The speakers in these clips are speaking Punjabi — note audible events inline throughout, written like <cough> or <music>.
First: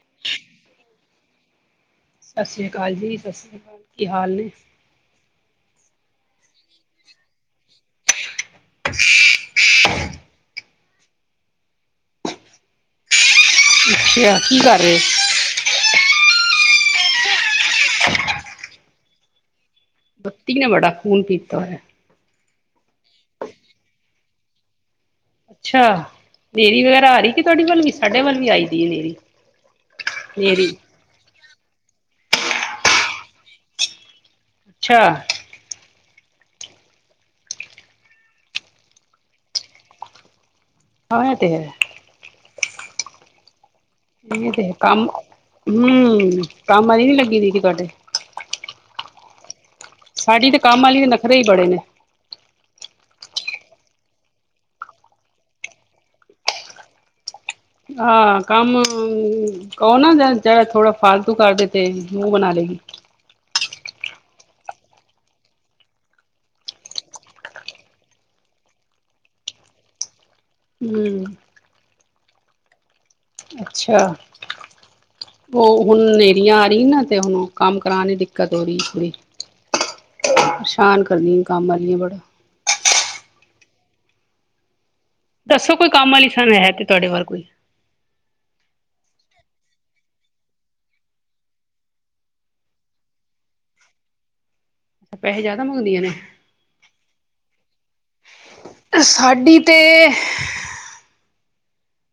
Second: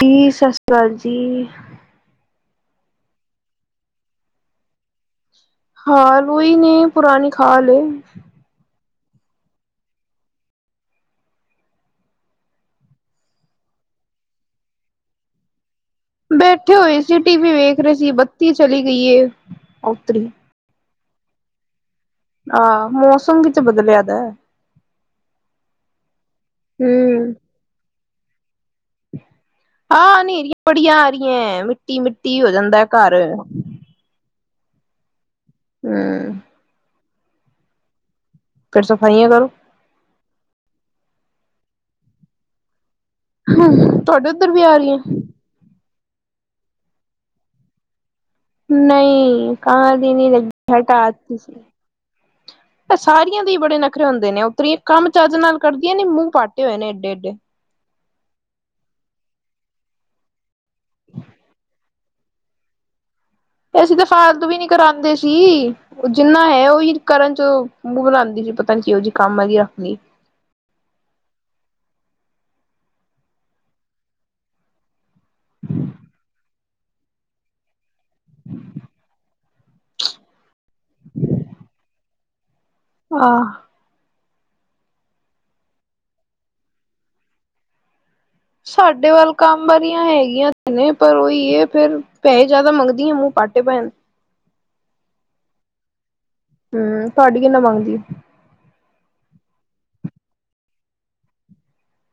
ਜੀ ਸਤਿ ਸ੍ਰੀ ਅਕਾਲ ਜੀ। ਸਸ ਸ਼੍ਰੀ ਅਕਾਲ ਜੀ ਸਸ ਸ਼੍ਰੀ ਅਕਾਲ। ਕੀ ਹਾਲ ਨੇ? ਹਾਂ ਵਹੀ ਨੇ ਪੁਰਾਣੀ ਖਾਲ ਹੈ <unintelligible> ਅੱਛਾ ਕੀ ਕਰ ਰਹੇ ਸੀ? ਬੈਠੇ ਹੋਏ ਸੀ ਟੀ ਵੀ ਵੇਖ- ਰਹੇ ਸੀ ਬੱਤੀ ਚਲੀ- ਗਈਏ। ਬੱਤੀ ਨੇ ਬੜਾ- ਖੂਨ ਪੀਤਾ ਹੋਇਆ। ਆਹ ਮੌਸਮ ਵਿੱਚ ਬਦਲਿਆ ਵਿਆ। ਅੱਛਾ ਦੇਰੀ ਵਗੈਰਾ ਆ ਰਹੀ ਕਿ ਤੁਹਾਡੀ ਵੱਲ ਵੀ- ਸਾਡੇ ਵੱਲ ਵੀ ਆਈ- ਦੀ ਹਨੇਰੀ ਹਾਂ ਹਨੇਰੀਆਂ ਹਨੇਰੀ ਬੜੀਆਂ ਆ ਰਹੀਆਂ ਐ। ਮਿੱਟੀ ਮਿੱਟੀ ਹੋ ਜਾਂਦਾ ਘਰ- ਅੱਛਾ। ਹਮ। ਫਿਰ ਸਫ਼ਾਈਆਂ ਕਰੋ। ਹਾਂ ਏਹ ਤੇ ਹੈ। ਹਮ। ਤੁਹਾਡੇ ਉੱਧਰ ਵੀ ਆ ਰਹੀ ਐ? ਹੁੰ ਕੰਮ ਆਲੀ ਨੀ ਲੱਗੀ ਦੀ ਕੀ ਤੁਹਾਡੇ? ਨਹੀਂ। ਕੰਮ ਆਲੀ ਨਹੀਂ ਲੱਗੀ ਸਾਡੀ ਤੇ ਮੈਂ ਕੰਮ ਵਾਲੀ ਦੇ ਹਟਾ ਨਖਰੇ ਤੀ ਹੀ ਸੀ। ਬੜੇ ਨੇ ਸਾਰੀਆਂ ਦੇ ਬੜੇ ਨਖਰੇ ਹੁੰਦੇ ਨੇ <unintelligible> ਕੰਮ ਚੱਜ ਨਾਲ ਕਰਦੀਆਂ ਨੇ ਮੂੰਹ ਪਾਟੇ ਹੋਏ ਨੇ ਏਡੇ-ਏਡੇ। ਹਾਂ ਕੰਮ ਕਹੋ ਨਾ ਜੱਦ- ਏ ਥੋੜਾ ਫਾਲਤੂ ਕਰਦੇ ਪਯੀ ਹੀ ਮੂੰਹ ਬਣਾ ਲੇਗੀ। ਅਸੀਂ ਤਾਂ ਫਾਲਤੂ ਵੀ ਨੀ ਕਰਾਂਦੇ ਸੀ। ਜਿੰਨਾ ਹੈ ਔਹੀ ਕਰਨ ਚ ਮੂੰਹ ਬਣਾਂਦੀ ਸੀ, ਪਤਾ ਨਹੀਂ ਕਿਹੋ ਜੀ ਕੰਮ ਆਲੀ ਆ ਅਪਣੀ। ਹੂੰ। ਅੱਛਾ ਔ ਹੁਣ ਨੇਰਿਆ ਆ ਰਹੀ, ਨਾ ਤੇ ਹੁਣ ਕੰਮ ਪਰਾਣੀ ਦਿੱਕਤ ਹੋ ਰਹੀ ਬੜੀ, ਪਰੇਸ਼ਾਨ ਕਰਨੀ ਕੰਮ ਆਲੀਆਂ ਬੜਾ। ਆਹ ਦੱਸੋ ਕੋਈ ਕੰਮ ਆਲੀ ਫੇਰ ਹੈ ਕੇ ਤੁਹਾਡੇ ਵੱਲ ਕੋਈ। ਸਾਡੇ ਵੱਲ ਕੰਮ ਵਾਲਿਆਂ ਹੈਗੀਆਂ ਤੇ ਨੇ ਪਰ ਔਹੀ ਏ, ਫੇਰ ਪੈਸੇ ਜਿਆਦਾ ਮੰਗਦੀਆਂ, ਮੂੰਹ ਪਾਟੇ ਪਏ ਨ। ਪੈਹੇ ਜ਼ਿਆਦਾ ਮੰਗਦੀਆਂ ਨੇ? ਹੂੰ ਤੁਹਾਡੀ ਕਿੰਨਾ ਮੰਗ ਸਾਡੀ ਤੇ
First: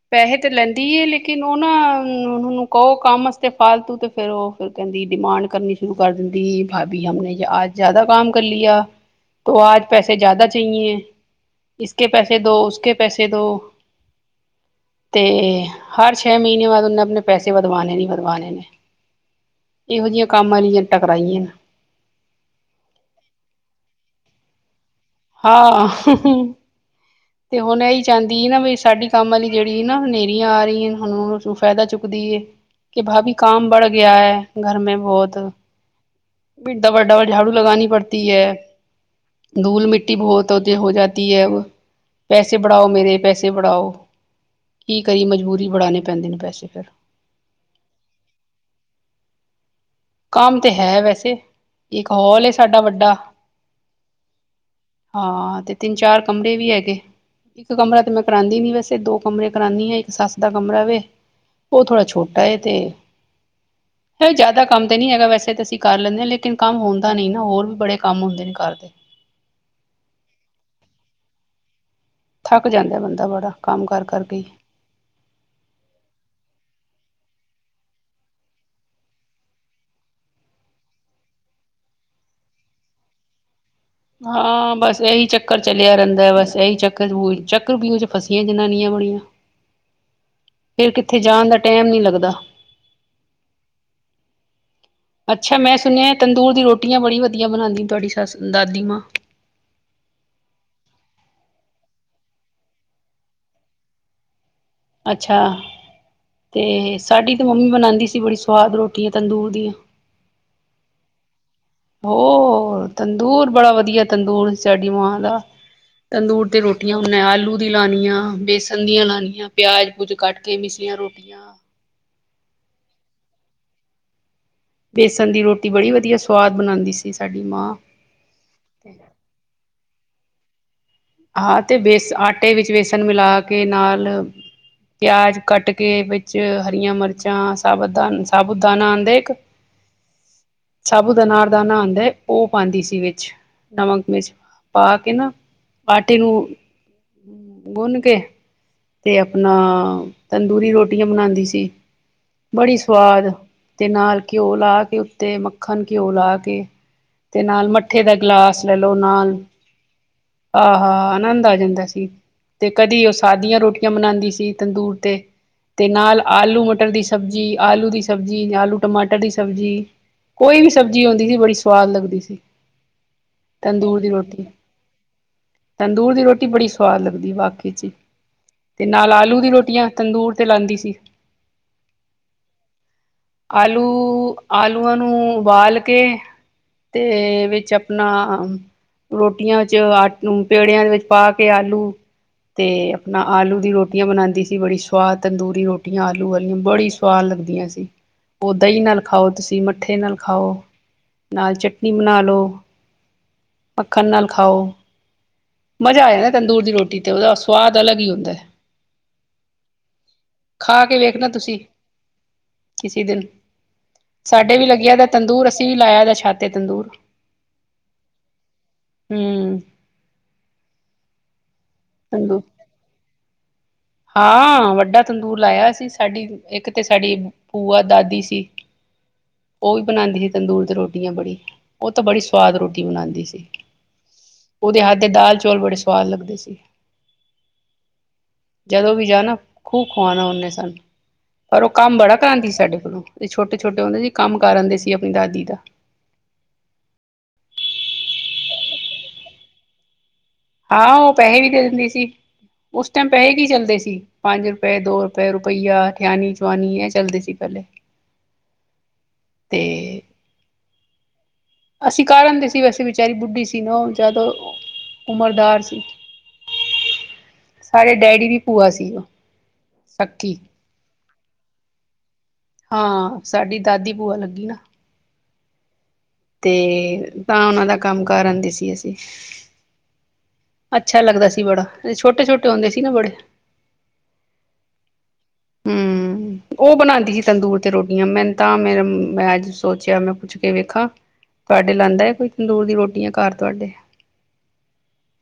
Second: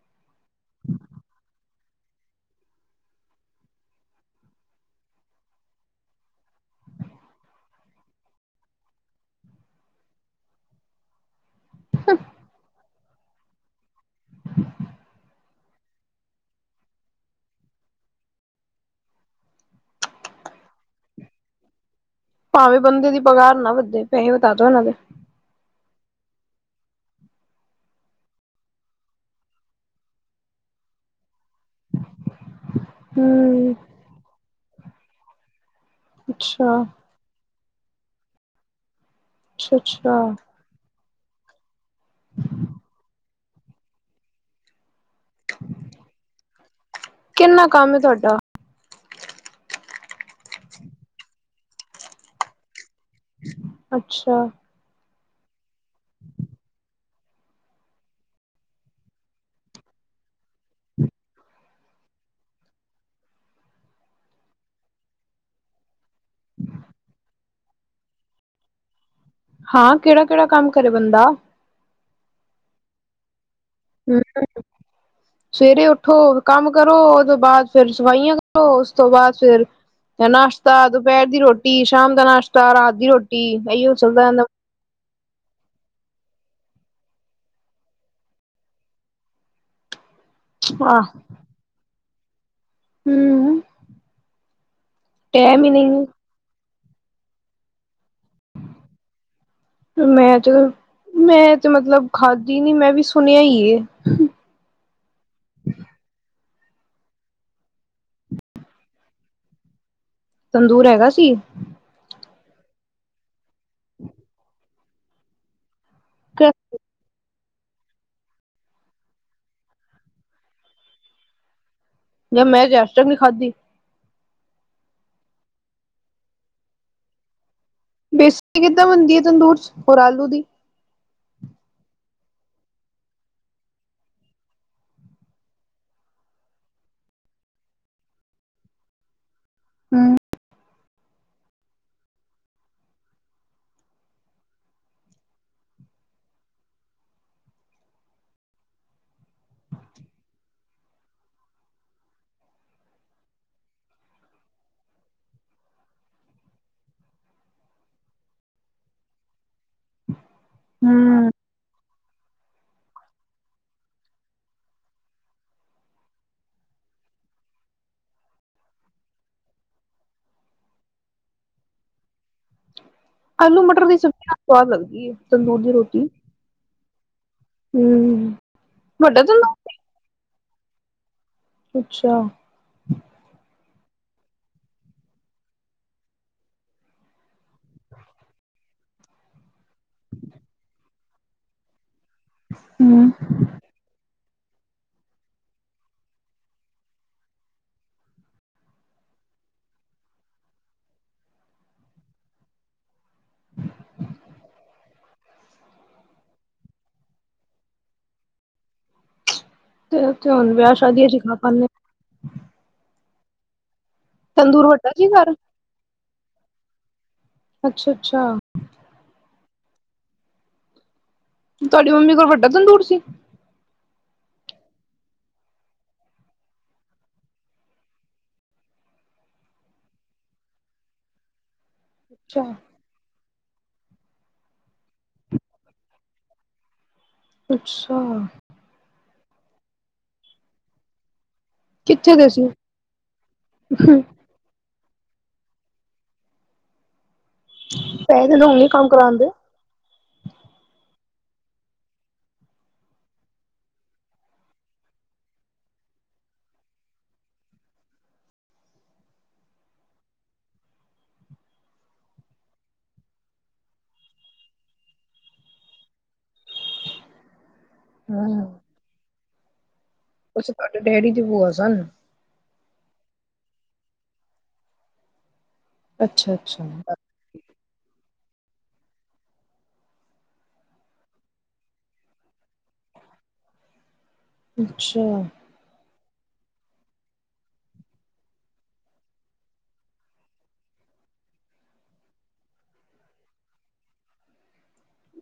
ਪੈਹੇ ਲੈਂਦੀ ਏ, ਲੇਕਿਨ ਔ ਨਾ ਔਨੂੰ ਕਹੋ ਕੰਮ ਆਸਤੇ ਫਾਲਤੂ ਤੇ, ਫੇਰ ਔ ਫੇਰ ਕਹਿੰਦੀ ਡਿਮਾਂਡ ਕਰਨੀ ਸ਼ੁਰੂ ਕਰ ਦਿੰਦੀ, ਭਾਬੀ ਹਮਣੇ ਯੇ ਆਜ ਜ਼ਿਆਦਾ ਕੰਮ ਕਰ ਲਿਆ, ਤੋਂ ਆਜ ਪੈਸੇ ਜ਼ਿਆਦਾ ਚਾਹੀਏ। ਇਸਕੇ ਪੈਸੇ ਦੋ ਉਸਕੇ ਪੇ ਪੈਸੇ ਦੋ ਤੇ ਹਰ ਛੇ ਮਹੀਨੇ ਬਾਦ ਔਨੇ ਆਪਣੇ ਪੈਸੇ ਵਧਵਾਣੇ ਹੀ ਵਧਵਾਣੇ ਨੇ, ਇਹੋ ਜਿਹੀਆਂ ਕੰਮ ਵਾਲੀਆਂ ਟਕਰਾਈਆਂ। ਭਾਵੇਂ ਬੰਦੇ ਦੀ ਪਗਾਰ ਨਾ ਵੱਦੇ, ਪੈਹੇ ਵਧਾ ਦੋ ਇਹਨਾਂ ਦੇ। ਹਾਂ, ਹੁੰ ਹੁੰ, ਤੇ ਹੁਣ ਇਹੀ ਚਾਦੀ ਏ ਨਾ ਬਈ ਸਾਡੀ ਕੰਮ ਵਾਲੀ ਜਿਹੜੀ ਨਾ ਨੇਰੀਆਂ ਆ ਰਹੀਆਂ ਹਨ। ਔਦੇ ਚੋਂ ਫਾਇਦਾ ਚੁੱਕਦੀ ਏ। ਕਿ ਭਾਭੀ ਕਾਮ ਹਮ ਬੜ ਗਿਆ ਹੈ ਘਰ ਮੇਂ ਬਹੁਤ। ਅੱਛਾ ਇਡਾ ਵੱਡਾ ਵੇ ਝਾੜੂ ਲਗਾਨੀ ਪੜਤੀ ਏ। ਅੱਛਾ ਧੂਲ ਮਿੱਟੀ ਅੱਛਾ ਬਹੁਤ ਹੋਤੀ ਹੋ ਜਾ ਕਿ ਅਬ ਪੈਸੇ ਬੜਾਔ, ਮੇਰੇ ਪੈਸੇ ਬੜਾਔ। ਕੀ ਕਰੀਏ ਮਜਬੂਰੀ ਬੜਾਣੇ ਪੈਂਦੇ ਨੇ ਪੈਸੇ ਫੇਰ। ਕਿੰਨਾ ਕੰਮ ਹੈ ਤੁਹਾਡਾ ਕੰਮ ਤੇ ਹੈ ਵੈਸੇ ਇੱਕ ਹੌਲ ਏ ਸਾਡਾ ਵੱਡਾ। ਅੱਛਾ। ਹਾਂ ਤੇ ਤਿੰਨ ਚਾਰ ਕਮਰੇ ਵੀ ਹੈਗੇ, ਇੱਕ ਕਮਰਾ ਤੇ ਮੈਂ ਕਰਾਂਦੀ ਨੀ ਵੈਸੇ ਦੋ ਕਮਰੇ ਕਰਾਣੀ ਆ। ਇੱਕ ਸੱਸ ਦਾ ਕਮਰਾ ਵੇ, ਔ ਥੋੜ੍ਹਾ ਛੋਟਾ ਏ ਤੇ ਹੇ ਜ਼ਿਆਦਾ ਕੰਮ ਤੇ ਨਹੀਂ ਹੈਗਾ ਵੈਸੇ ਤਾਂ ਅਸੀਂ ਕਰ ਲੈਂਣੇ ਆਂ ਲੇਕਿਨ ਕੰਮ ਹੁੰਦਾ ਨਹੀਂ ਨਾ ਹੋਰ ਵੀ ਬੜੇ ਕੰਮ ਹੁੰਦੇ ਨੇ ਘਰਦੇ। ਹਾਂ ਕਿਹੜ -ਕਿਹੜਾ ਕੰਮ ਕਰੇ ਬੰਦਾ। ਥੱਕ ਜਾਂਦਾ ਬੰਦਾ ਬੜਾ। ਕੰਮ ਕਰ ਕਰਕੇ ਹੀ। ਹੂੰ-ਸਵੇਰੇ ਉੱਠੋ ਕੰਮ ਕਰੋ। ਉਸ ਤੋਂ ਬਾਅਦ ਫਿਰ ਸਫਾਈਆਂ ਕਰੋ। ਉਸ ਤੋਂ ਬਾਅਦ ਫੇਿਰ ਨਾਸ਼ਤਾ, ਦੁਪਹਿਰ ਦੀ ਰੋਟੀ, ਸ਼ਾਮ ਦਾ ਨਾਸ਼ਤਾ, ਰਾਤ ਦੀ ਰੋਟੀ ਇਹੀਓ ਚੱਲਦਾ ਰਹਿੰਦਾ ਹਾਂ, ਬਸ ਇਹੀ ਚੱਕਰ ਚਲਿਆ ਰਹਿੰਦਾ। ਬਸ ਇਹੀ ਚੱਕਰ ਚੱਕਰ ਵੀਉ ਚ ਫਸੀਆਂ ਜਨਾਨੀਆਂ ਬੜੀਆਂ। ਫੇਰ ਕਿੱਥੇ ਜਾਣ ਦਾ ਟਾਈਮ ਨੀ ਲੱਗਦਾ। ੱਦਾ <unintelligible> ਹੂੰ ਅੱਛਾ। ਮੈਂ ਸੁਣਿਆ ਤੰਦੂਰ ਦੀ ਰੋਟੀ। ਰੋਟ ਬੜੀ ਵਧਆ ਬਉਂਦੀ ਤੁਹਾਡੀ ਸੱਸ ਦਾਦੀ ਮਾਂ। ਮੈਂ ਜੋ ਮੈਂ ਤੇ ਮਤਲਬ ਖਾਧਦੀ ਨੀ ਮੈਂ ਵੀ ਸੁਣਿਆ ਹੀ ਅੱਛਾ ਤੇ ਸਾਡੀ ਤੇ ਮੰਮੀ ਬਣਾਉਂਦੀ ਸੀ ਬੜੀ ਸਵਾਦ ਰੋਟੀ ਆ ਤੰਦੂਰ ਦੀਆਂ ਤੰਦੂਰ ਹੈਗਾ ਸੀ ਐ ਤੰਦੂਰ ਬੜਾ ਵਧੀਆ ਤੰਦੂਰ ਸਾਡੀ ਮਾਂ ਦਾ ਤੰਦੂਰ ਤੇ ਰੋਟੀਆਂ ਹੁੰਣ ਆਲੂ ਦੀ ਲਣੀੀ ਆ ਬੇਸਨ ਦੀਆਂ ਲਣੀੀਆਂ ਪਿਆਜ ਪੂਜ ਕੱਟ ਕੇ ਮਿਸਰੀੀਆਂ ਰੋਟੀਆਂ ਜਾਂ ਮੈਂ ਰਿੈਸ਼ਟਕ ਨਹੀਂੀ ਖਾਧੀ ਬੇਸਣ ਦੀ ਰੋਟੀ ਬੜੀ ਵਧੀਆ ਸਵਾਦ ਬਣਾਉਂਦੀ ਸੀ ਸਾਡੀ ਮਾਂ ਬੇਸਣ ਕਿੱਦਾਂ ਬਣਦੀ ਹੈ ਤੰਦੂਰ ਚ ਹੋਰ ਆਲੂ ਦੀ ਹਾਂ ਤੇ ਬੇਸ ਆਟੇ ਵਿੱਚ ਬੇਸਣ ਮਿਲਾ ਕੇ ਨਾਲ ਪਿਆਜ ਕੱਟ ਕੇ ਵਿੱਚ ਹਰੀਆਂ ਮਿਰਚਾਂ ਸਾਬ ਦਾ ਸਾਬੁਤ ਦਾਾਨ ਆਉਂਦੇ ਇੱਕ ਸਾਬੂ ਦਾ ਨਾਲੜ ਦਾ ਨਾਂਦਾ ਹੈ ਉਹ ਪਾਉਂਦੀ ਸੀ ਵਿੱਚ ਨਮਕ ਮ ਪਾ ਕੇ ਨਾ ਪਾਰਟੀ ਨੂੰ ਗੁੰਨ ਕੇ ਤੇ ਆਪਣਾ ਤੰਦੂਰੀ ਰੋਟੀਆਂ ਬਣਾਉਂਦੀ ਸੀ ਬੜੀ ਸਵਾਦ ਤੇ ਨਾਲ ਘਿਓ ਲਾ ਕੇ ਉੱਤੇ ਮੱਖਣ ਘਿਓ ਲਾ ਕੇ ਤੇ ਨਾਲ ਮੱਠੇ ਦਾ ਗਿਲਾਸ ਲੈ ਲਓ ਨਾਲ ਆਹ ਹ ਹਮ ਆਨੰਦ ਆ ਜਾਂਦਾ ਸੀ ਤੇ ਕਦੀ ਉਹ ਸਾਦੀਆਂ ਰੋਟੀ ਕੀਆਂ ਬਣਾਉਂਦੀ ਸੀ ਤੰਦੂਰ ਤੇ ਤੇ ਨਾਲ ਆਲੂ ਮਟਰ ਦੀ ਸਬਜ਼ੀ ਆਲੂ ਦੀ ਸਬਜ਼ੀ ਆਲੂ ਟਮਾਟਰ ਦੀ ਸਬਜ਼ੀ ਕੋਈ ਵੀ ਸਬਜ਼ੀ ਆਉਂਦੀ ਸੀ ਬੜੀ ਸਵਾਦ ਲੱਗਦੀ ਸੀ ਆਲੂ ਮਟਰ ਦੀ ਤੰਦੂਰ ਸਬਜ਼ੀ ਰੋਟੀ ਸਵਾਦ ਲੱਗ ਗਈ ਹੈ ਤੰਦੂਰ ਦੀ ਰੋਟੀ ਫਾਲ ਦੀ ਬਾਕੀ ਚ ਹੀ ਹਮ ਤੇ ਨਾਲ ਵੱਡਾ ਆਲੂ ਦੀ ਤੰਦੂਰ ਰੋਟੀਆਂ ਤੰਦੂਰ ਤੇ ਲਾਉਂਦੀ ਸੀ ਅੱਛਾ ਆਲੂ ਆਲੂਆਂ ਨੂੰ ਉਬਾਲ ਕੇ ਤੇ ਵਿੱਚ ਆਪਣਾ ਰੋਟੀਆਂ ਆੱਟ ਨੂੰ ਪੇੜਿਆਂ ਦੇ ਵਿੱਚ ਪਾ ਕੇ ਆਲੂ ਤੇ ਹਮ ਆਪਣਾ ਦੀ ਰੋਟੀਆਂ ਬਣਾਉਂਦੀ ਸੀ ਬੜੀ ਸਵਾਦ ਤੰਦੂਰੀ ਰੋਟੀਆਂ ਆਲੂ ਵਾਲੀਆਂ ਬੜੀ ਸਵਾਦ ਲੱਗਦੀਆਂ ਸੀ ਉਹ ਦਹੀਂ ਨਾਲ ਖਾਓ ਤੁਸੀਂ ਮੱਠੇ ਨਾਲ ਖਾਓ ਨਾਲ ਚਟਨੀ ਬਣਾ ਲਓ ਮੱਖਣ ਨਾਲ ਖਾਓ ਮਜ਼ਾ ਆ ਜਾਂਦਾ ਤੰਦੂਰ ਦੀ ਰੋਟੀ ਤੇ ਉਹਦਾ ਸਵਾਦ ਅਲੱਗ ਹੀ ਹੁੰਦਾ ਹੈ ਤੇ ਹੁਣ ਵਿਆਹ ਖਾ ਕੇ ਸ਼ਾਦੀ ਜ ਵੇਖਣਾ ਖਾ ਪਾ ਤੁਸੀਂ ਕਿਸੇ ਦਿਨ ਸਾਡੇ ਵੀ ਲੱਗਿਆ ਦਾ ਤੰਦੂਰ ਅਸੀਂ ਵੀ ਲਾਇਆ ਦਾ ਛਾਤੇ ਤੰਦੂਰ ਅੱਛਾ ਅੱਛਾ ਹਮ ਤੁਹਾਡੀ ਮੰਮੀ ਕੋਲ ਤੰਦੂ ਵੱਡਾ ਤੰਦੂਰ ਸੀ ਹਾਂ ਵੱਡਾ ਤੰਦੂਰ ਲਾਇਆ ਸੀ ਸਾਡੀ ਇੱਕ ਤੇ ਸਾਡੀ ਬੂਆ ਦਾਦੀ ਸੀ ਉਹ ਵੀ ਬਣਾਉਂਦੀ ਸੀ ਤੰਦੂਰ ਤੇ ਰੋਟੀਆਂ ਬੜੀ ਉਹ ਤਾਂ ਬੜੀ ਅੱਛਾ ਸਵਾਦ ਰੋਟੀ ਬਣਾਉਂਦੀ ਸੀ ਉਹਦੇ ਹੱਥ ਦੇ ਦਾਲ ਚੌਲ ਬੜੇ ਸਵਾਦ ਲੱਗਦੇ ਸੀ ਅੱਛਾ ਜਦੋਂ ਵੀ ਜਾ ਨਾ ਖੂਬ ਖਵਾਉਣਾ ਉਹਨੇ ਸਾਨੂੰ ਪਰ ਉਹ ਕੰਮ ਕਿੱਥੇ ਬੜਾ ਦੇ ਕਰਾਂਦੀ ਸੀ ਸਾਡੇ ਕੋਲੋਂ ਛੋਟੇ-ਛੋਟੇ ਹੁੰਦੇ ਸੀ ਕੰਮ ਕਰ ਆਂਦੇ ਸੀ ਆਪਣੀ ਦਾਦੀ ਦਾ ਕਈਦੇਨ ਉਨੇ ਕਮ ਕਰਾਦੇਂ ਆਹੋ ਉਹ ਪੈਸੇ ਵੀ ਦੇ ਦਿੰਦੀ ਸੀ ਉਸ ਟਾਈਮ ਪੈਸੇ ਕੀ ਚੱਲਦੇ ਸੀ ਪੰਜ ਰੁਪਏ ਦੋ ਰੁਪਏ ਰੁਪਈਆ ਠਿਆਣੀ ਚਵਾਨੀ ਇਹ ਚੱਲਦੇ ਸੀ ਪਹਿਲੇ ਤੇ ਅਸੀਂ ਕਾਰ ਆਂਦੇ ਸੀ ਵੈਸੇ ਵਿਚਾਰੀ ਬੁੱਢੀ ਸੀ ਨਾ ਉਹ ਜਿਆਦ ਉਮਰਦਾਜ ਸੀ ਸਾਡੇ ਡੈਡੀ ਦੀ ਭੂਆ ਸੀ ਉਹ ਸਕੀ ਕੁਛ ਤੁਹਾਡੇ ਡੈਡੀ ਕੀ ਭੂਆ ਸਨ ਹਾਂ ਸਾਡੀ ਦਾਦੀ ਭੂਆ ਲੱਗੀ ਨਾ ਅੱਛਾ ਤੇ ਅੱਛਾ ਤਾਂ ਉਹਨਾਂ ਦਾ ਕੰਮ ਕਰ ਆਉਂਦੇ ਸੀ ਅਸੀਂ ਅੱਛਾ ਲੱਗਦਾ ਸੀ ਬੜਾ ਅਸੀ ਛੋਟੇ-ਛੋਟੇ ਹੁੰਦੇ ਸੀ ਨਾ ਬੜੇ ਅੱਛਾ ਹਮ ਉਹ ਬਣਾਉਂਦੀ ਸੀ ਤੰਦੂਰ ਤੇ ਰੋਟੀਆਂ ਮੈਨੂੰ ਤਾਂ ਮੇ ਮੈਂ ਅੱਜ ਸੋਚਿਆ ਮੈਂ ਪੁੱਛ ਕੇ ਵੇਖਾਂ ਤੁਹਾਡੇ ਲਾਉਂਦਾ ਹੈ ਕੋਈ ਤੰਦੂਰ ਦੀ ਰੋਟੀ ਆ ਘਰ ਤੁਹਾਡੇ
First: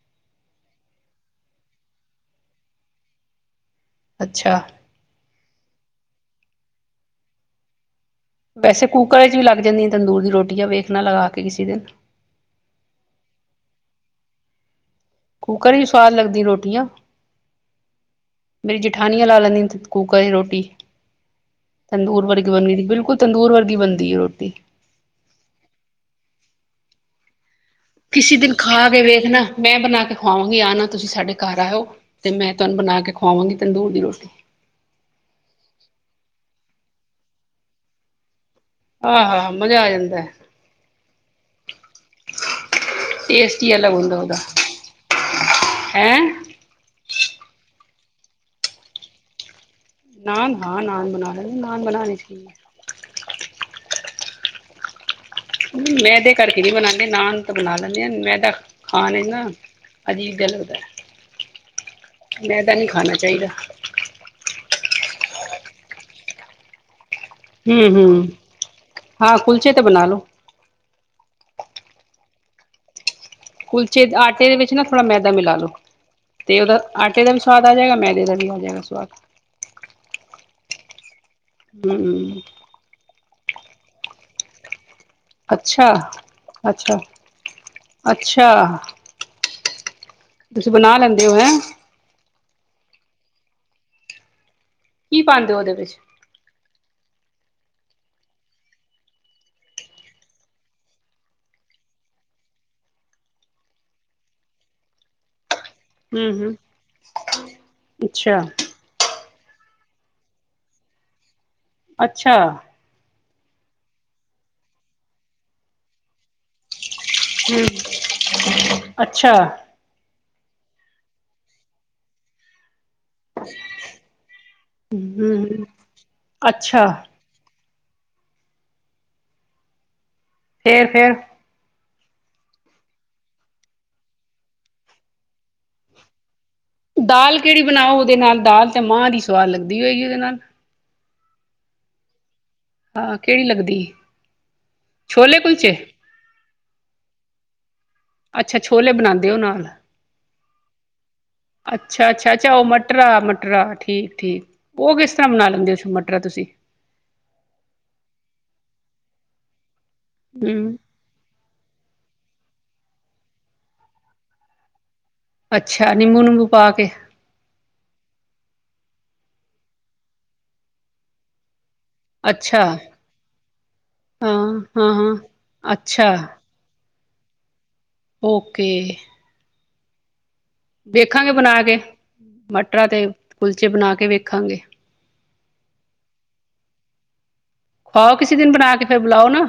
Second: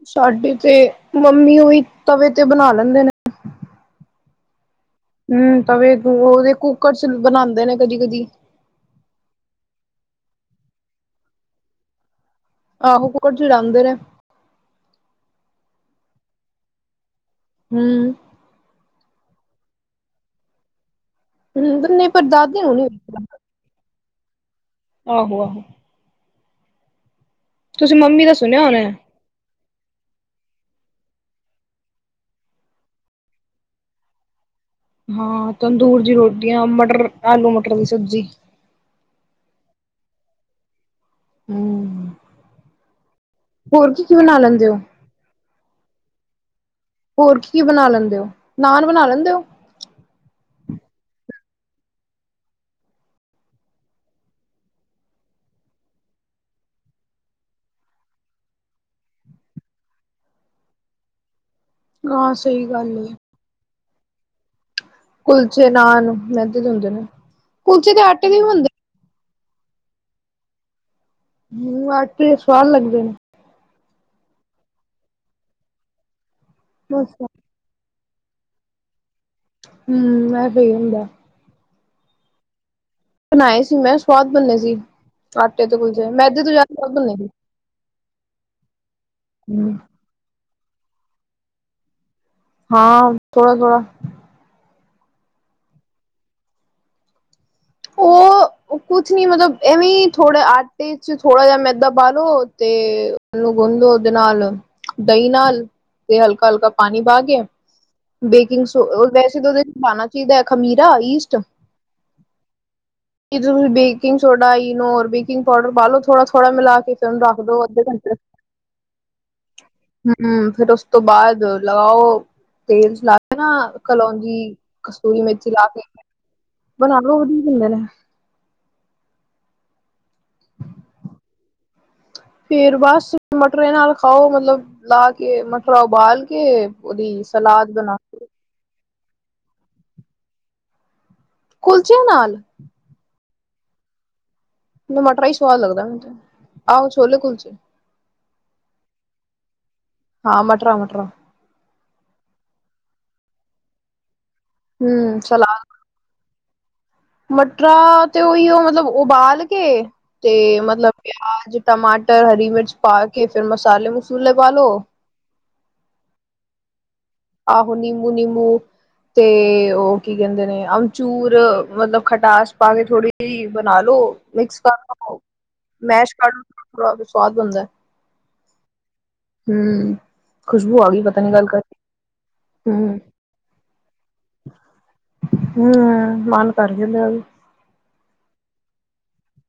ਸਾਡੀ ਤੇ ਮੰਮੀ ਉਹੀ ਤਵੇ ਤੇ ਬਣਾ ਲੈਂਦੇ ਨੇ ਅੱਛਾ ਹਮ ਤਾਂਵੇ ਉਹਦੇ ਕੁੱਕਰ ਚ ਬਣਾਉਂਦੇ ਨੇ ਕਦੀ-ਕਦੀ ਵੈਸੇ ਕੂੱਕਰ ਵਿੱਚ ਵੀ ਲੱਗ ਜਾਂਦੀਆਂ ਤੰਦੂਰ ਦੀ ਰੋਟੀਆਂ ਵੇਖਣਾ ਲਗਾ ਕੇ ਕਿਸੇ ਦਿਨ ਆਹੋ ਕੁਕਰ ਚ ਲਾਉਦੇ ਨੇ ਕੁੂਕਰ ਵੀ ਸਵਾਦ ਲਗਦੀ ਰੋਟੀਆਂ ਹਮ ਠਾਣੀਆਂ ਲਾ ਲੈਂਦੀ ਹ ਕੂਕਰ ਰੋਟੀ ਹੂੰ ਨਹੀਂ ਪਰ ਤੰਦੂਰ ਵਰਗੀ ਦਾਦੀ ਬਣ ਨੂੰ ਸੀ ਬਿਲਕੁਲ ਤੰਦੂਰ ਵਰਗੀ ਬਣਦੀ ਦੀ ਰੋਟੀ ਆਹੋ-ਆਹੋ ਤੁਸੀਂ ਮੰਮੀ ਦਾ ਕਿਸੇ ਦਿਨ ਸੁਣਿਆ ਹੋਨੈ ਖਾ ਕੇ ਵੇਖਣਾ ਮੈਂ ਬਣਾ ਕੇ ਖਵਾਵਾਂਗੀ ਆਨਾ, ਤੁਸੀਂ ਸਾਡੇ ਘਰ ਆਇਓ, ਤੇ ਮੈਂ ਤੁਹਾਨੂੰ ਬਣਾ ਕੇ ਖਵਾਵਾਂਗੀ ਤੰਦੂਰ ਦੀ ਰੋਟੀ ਹਾਂ ਤੰਦੂਰ ਦੀ ਰੋਟੀਆਂ ਮਟੱਰ ਆਲੂ ਮਟੱਰ ਦੀ ਸਬਜ਼ੀ ਆਹਾ ਹਾ ਮਜ਼ਾ ਆ ਜਾਂਦਾ ਹੂ, ਟੇਸਟ ਹੀ ਹੋਰ ਅਲੱਗ ਕੀ ਕੀ ਹੁੰਦਾ ਉਹਦਾ ਬਣਾ ਲੈਂਦੇ ਹੋ ਹੈਂ ਹੋਰ ਕੀ ਕੀ ਬਣਾ ਲੈਂਦੇ ਔ, ਨਾਨ ਬਣਾ ਲੈਂਦੇ ਔ ਨਾਨ ਹਾਂ ਨਾਨ ਬਣਾ ਲਹੇ ਨਾਨ ਬਨਾਣੇ ਚ ਕੀ ਏ ਮੈਂਦੇ ਕਰਕੇ ਨਹੀਂ ਬਣਾਉਂ, ਨਾਨ ਤਾਂ ਬਣਾ ਲੈਂਦੇ ਆਂ ਮੈਂਦਾ ਖਾਣ ਵਿਚ ਨਾ ਅਜੀਬ ਜੇਹਾ ਲੱਗਦਾ। ਹਾਂ ਸਹੀ ਮੈਂਦਾ ਨਹੀਂ ਗੱਲ ਖਾਣਾ ਏ ਚਾਹੀਦਾ। ਕੁਲਚੇ ਨਾਂਲ ਮਹਿੰਦੇ ਦੇ ਹੁੰਦੇ ਨੇ ਹੂੰ ਕੁਲਚੇ ਦੇ ਹੂੰ ਆਟੇ ਦੇ ਵੀ ਹੁੰਦੇ ਹਾਂ ਕੁਲਚੇ ਤੇ ਬਣਾ ਲੋ ਹੂ ਆਟੇ ਦੇ ਸਵਾਦ ਲੱਗਦੇ ਨੇ ਆਟੇ ਦੇ ਵਿੱਚ ਨਾ ਥੋੜਾ ਮੈਦਾ ਮਿਲਾ ਲੋੋ ਤੇ ਉਹਦਾ ਆਟੇ ਦਾ ਵੀ ਸਵਾਦ ਆ ਜਾਏਗਾ ਮੈਂ ਏਦਾ ਵੀ ਹੋ ਜੇਗਾ ਸਵਾਦ। ਹੂ ਏ ਸਹੀ ਹੁੰਦਾ। ਹੂ ਬਣਾਏ ਸੀ ਮੈਂ ਸਵਾਦ ਬਣੇ ਸੀ। ਆਟੇ ਤੋਂ ਅੱਛਾ ਕੁਲਚੇ, ਮੈਦੇ ਤੋਂ ਜਾਦਾ ਸਵਾਦ ਅੱਛਾ ਬਣੇ ਸੀ। ਅੱਛਾ ਹੂੰ ਤੁਸੀਂ ਬਣਾ ਲੈਂਦੇ ਹੋ ਹੈਂ। ਹਾਂ ਥੋੜਾ, ਥੋੜਾ ਕੀ ਪਾਉਂਦੇ ਹੋ ਉਹਦੇ ਵਿੱਚ ਔ ਕੁਛ ਨੀ ਮਤਲਬ ਐਵੇਂ ਥੋੜੇ ਆਟੇ ਚ ਥੋੜ੍ਹਾ ਜਿਹਾ ਮੈਦਾ ਪਾਲੋ, ਤੇ ਉਹਨੂੰ ਗੁੰਦੋ ਉਹਦੇ ਨਾਲ ਦਹੀਂ ਨਾਲ ਤੇ ਹੂੰ ਹਲਕਾ, ਹੂੰ ਹਲਕਾ ਪਾਣੀ ਪਾ ਕੇ, ਅੱਛਾ ਬੇਕਿੰਗ ਸੋ ਸਿਰਫ ਉਹਦੇ ਵਿੱਚ ਪਾਣਾ ਚਾਹੀਦਾ ਹੈ, ਖਮੀਰਾ ਈਸਟ ਅੱਛਾ। ਬੇਕਿੰਗ ਸੋਡਾ, ਈਨੋ, ਹੋਰ ਬੇਕਿੰਗ ਪਾਊਡਰ ਪਾਲੋ ਥੋੜਾ ਥੋੜਾ ਮਿਲਾ ਕੇ ਉਹਨੂੰ ਰੱਖ ਦੋ ਹੂ ਅੱਧੇ ਅੱਛਾ। ਹੂ ਫਿਰ ਉਸ ਤੋਂ ਬਾਅਦ ਲਾਯੋ। ਤੇਲ ਚ ਲਾ ਕੇ ਨਾ ਕਲੋਂਜੀ, ਕਸੂਰੀ ਮੇਥੀ ਹੂੰ ਲਾ ਕੇ ਅੱਛਾ ਬਣਾ ਲੋ ਵਧੀਆ ਬਣਦੇ ਨੇ। ਫੇਰ, ਫੇਰ ਫੇਰ ਬਸ ਮਟਰ ਨਾਲ ਖਾਓ, ਮਤਲਬ ਲਾ ਕੇ ਮਟਰ ਉਬਾਲ ਕੇ ਉਹਦੀ ਦਾਲ ਕਿਹੜੀ ਸਲਾਦ ਬਣਾ ਬਣਾਓ ਉਹਦੇ ਕੇ ਨਾਲ ਦਾਲ ਮਾਂ ਦੀ ਸਵਾਦ ਲਗਦੀ ਹੋਏਗੀ, ਉਹਦੇ ਨਾਲ ਕੁਲਚਿਆਂ ਨਾਲ ਔਰ ਕਿਹੜੀ ਲੱਗਦੀ ਏ। ਮੈਨੂੰ ਮਟਰਾ ਹੀ ਸਵਾਦ ਲੱਗਦਾ, ਮੈਨੂੰ ਤੇ। ਆਹੋ ਛੋਲੇ ਕੁਲਚੇ ਅੱਛਾ ਛੋਲੇ ਬਨਾੰਦੇ ਓ ਨਾਲ। ਹਾਂ ਮਟਰਾਂ ਮਟਰਾਂ ਅੱਛਾ, ਅੱਛਾ, ਅੱਛਾ ਉ ਮਟਰਰਾ, ਮਟਰਰਾ ਠੀਕ, ਠੀਕ <inaudible> ਕਿਸ ਹਮ ਤਰ੍ਹਾਂ ਬਣਾ ਸਲਾਦ, ਲੈਂਦੇ ਹੋ ਮਟਰਾ ਤੁਸੀਂ ਮਟਰਾਅ ਤੇ ਉਹੀ ਉ ਮਤਲਬ ਉਬਾਲ ਕੇ ਕਿ ਤੇ ਹਮ ਮਤਲਬ ਪਿਆਜ ਟਮਾਟਰ ਟਮਾਟਰ ਤੇ ਹਰੀ ਮਿਰਚ ਪਾ ਕੇ, ਫਿਰ ਮਸਾਲੇ -ਮਸੂਲੇ ਪਾ ਲੋ। ਅੱਛਾ, ਨਿੰਬੂ -ਨੁੰਬੂ ਪਾ ਕੇ। ਆਹੋ, ਨਿੰਮੂ ਨਿੰਮੂ ਤੇ ਉਹ ਕੀ ਕਹਿੰਦੇ ਨੇ, ਆਮਚੂਰ। ਮਤਲਬ ਖਟਾਸ ਅੱਛਾ ਪਾ ਕੇ, ਥੋੜੀ ਜਿਹੀ ਬਣਾ ਲੋ ਹਾਂ ਮਿਕਸ ਕਰ ਹਾਂ ਹਾਂ ਲੋ, ਅੱਛਾ ਮੈਸ਼ ਕਰ ਲੋ । ਸਵਾਦ ਬਨਦੈ। ਓਕੇ। ਹੂੰ। ਖੁਸ਼ਬੂ ਆ ਗਈ ਪਤਾ ਨੀ, ਵੇਖਾਂਗੇ ਗੱਲ ਬਣਾ ਕਰ ਕੇ ਮਟਰਾਂ ਤੇ ਕੁਲਚੇ ਬਨਾ ਕੇ ਵੇਖਾਂਗੇ। ਹੂੰ ਮਨ ਕਰ ਗਿਆ ਮੇਰਾ ਵੀ। ਖਵਾਓ ਕਿਸੇ ਦਿਨ ਬਨਾ ਕੇ, ਫੇਰ ਬੁਲਾਓ ਨਾ?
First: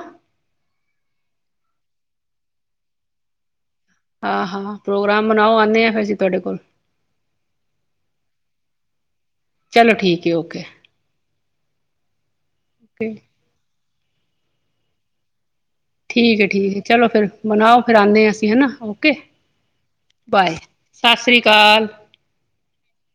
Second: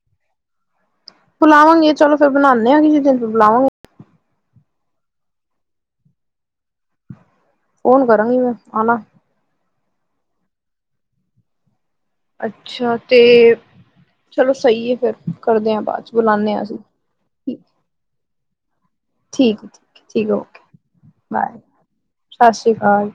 ਬੁਲਾਵਾਂਗੇ ਚਲੋ ਫੇਰ ਬਨਾਨੇ ਆਂ, ਕਿਸੇ ਦਿਨ ਫੇਰ ਬੁਲਾਵਾਂਗੇ। ਆਹ ਹਾਂ ਪ੍ਰੋਗਰਾਮ ਬਨਾਓ ਆਂਨੇ ਆਂ, ਫਿਰ ਅਸੀਂ ਤੁਹਾਡੇ ਕੋਲ? ਫੋਨ ਕਰਾਂਗੀ ਮੈਂ, ਆਨਾ। ਚਲੋ ਠੀਕ ਏ, ਓਕੇ। ਅੱਛਾ ਓਕੇ ਤੇ। ਚਲੋ ਸਈ ਏ, ਫਿਰ। ਕਰਦੇ ਹਾਂ ਬਾਅਦ ਚ ਠੀਕ ਏ, ਬੁਲਾਨੇ ਆ ਠੀਕ ਅਸੀਂ ਏ, ਚਲੋ ਫੇਰ ਠੀਕ ਬਨਾਓ ਫੇਰ ਆਂਨੇੰ ਆਂ, ਅਸੀਂ ਹਨਾ। ਠੀਕ ਹੈ, ਠੀਕ, ਠੀਕ, ਓਕੇ, ਸਤਿ ਸ਼੍ਰੀ ਬਾਏ ਅਕਾਲ ਸਤਿ ਸ਼੍ਰੀ ਅਕਾਲ।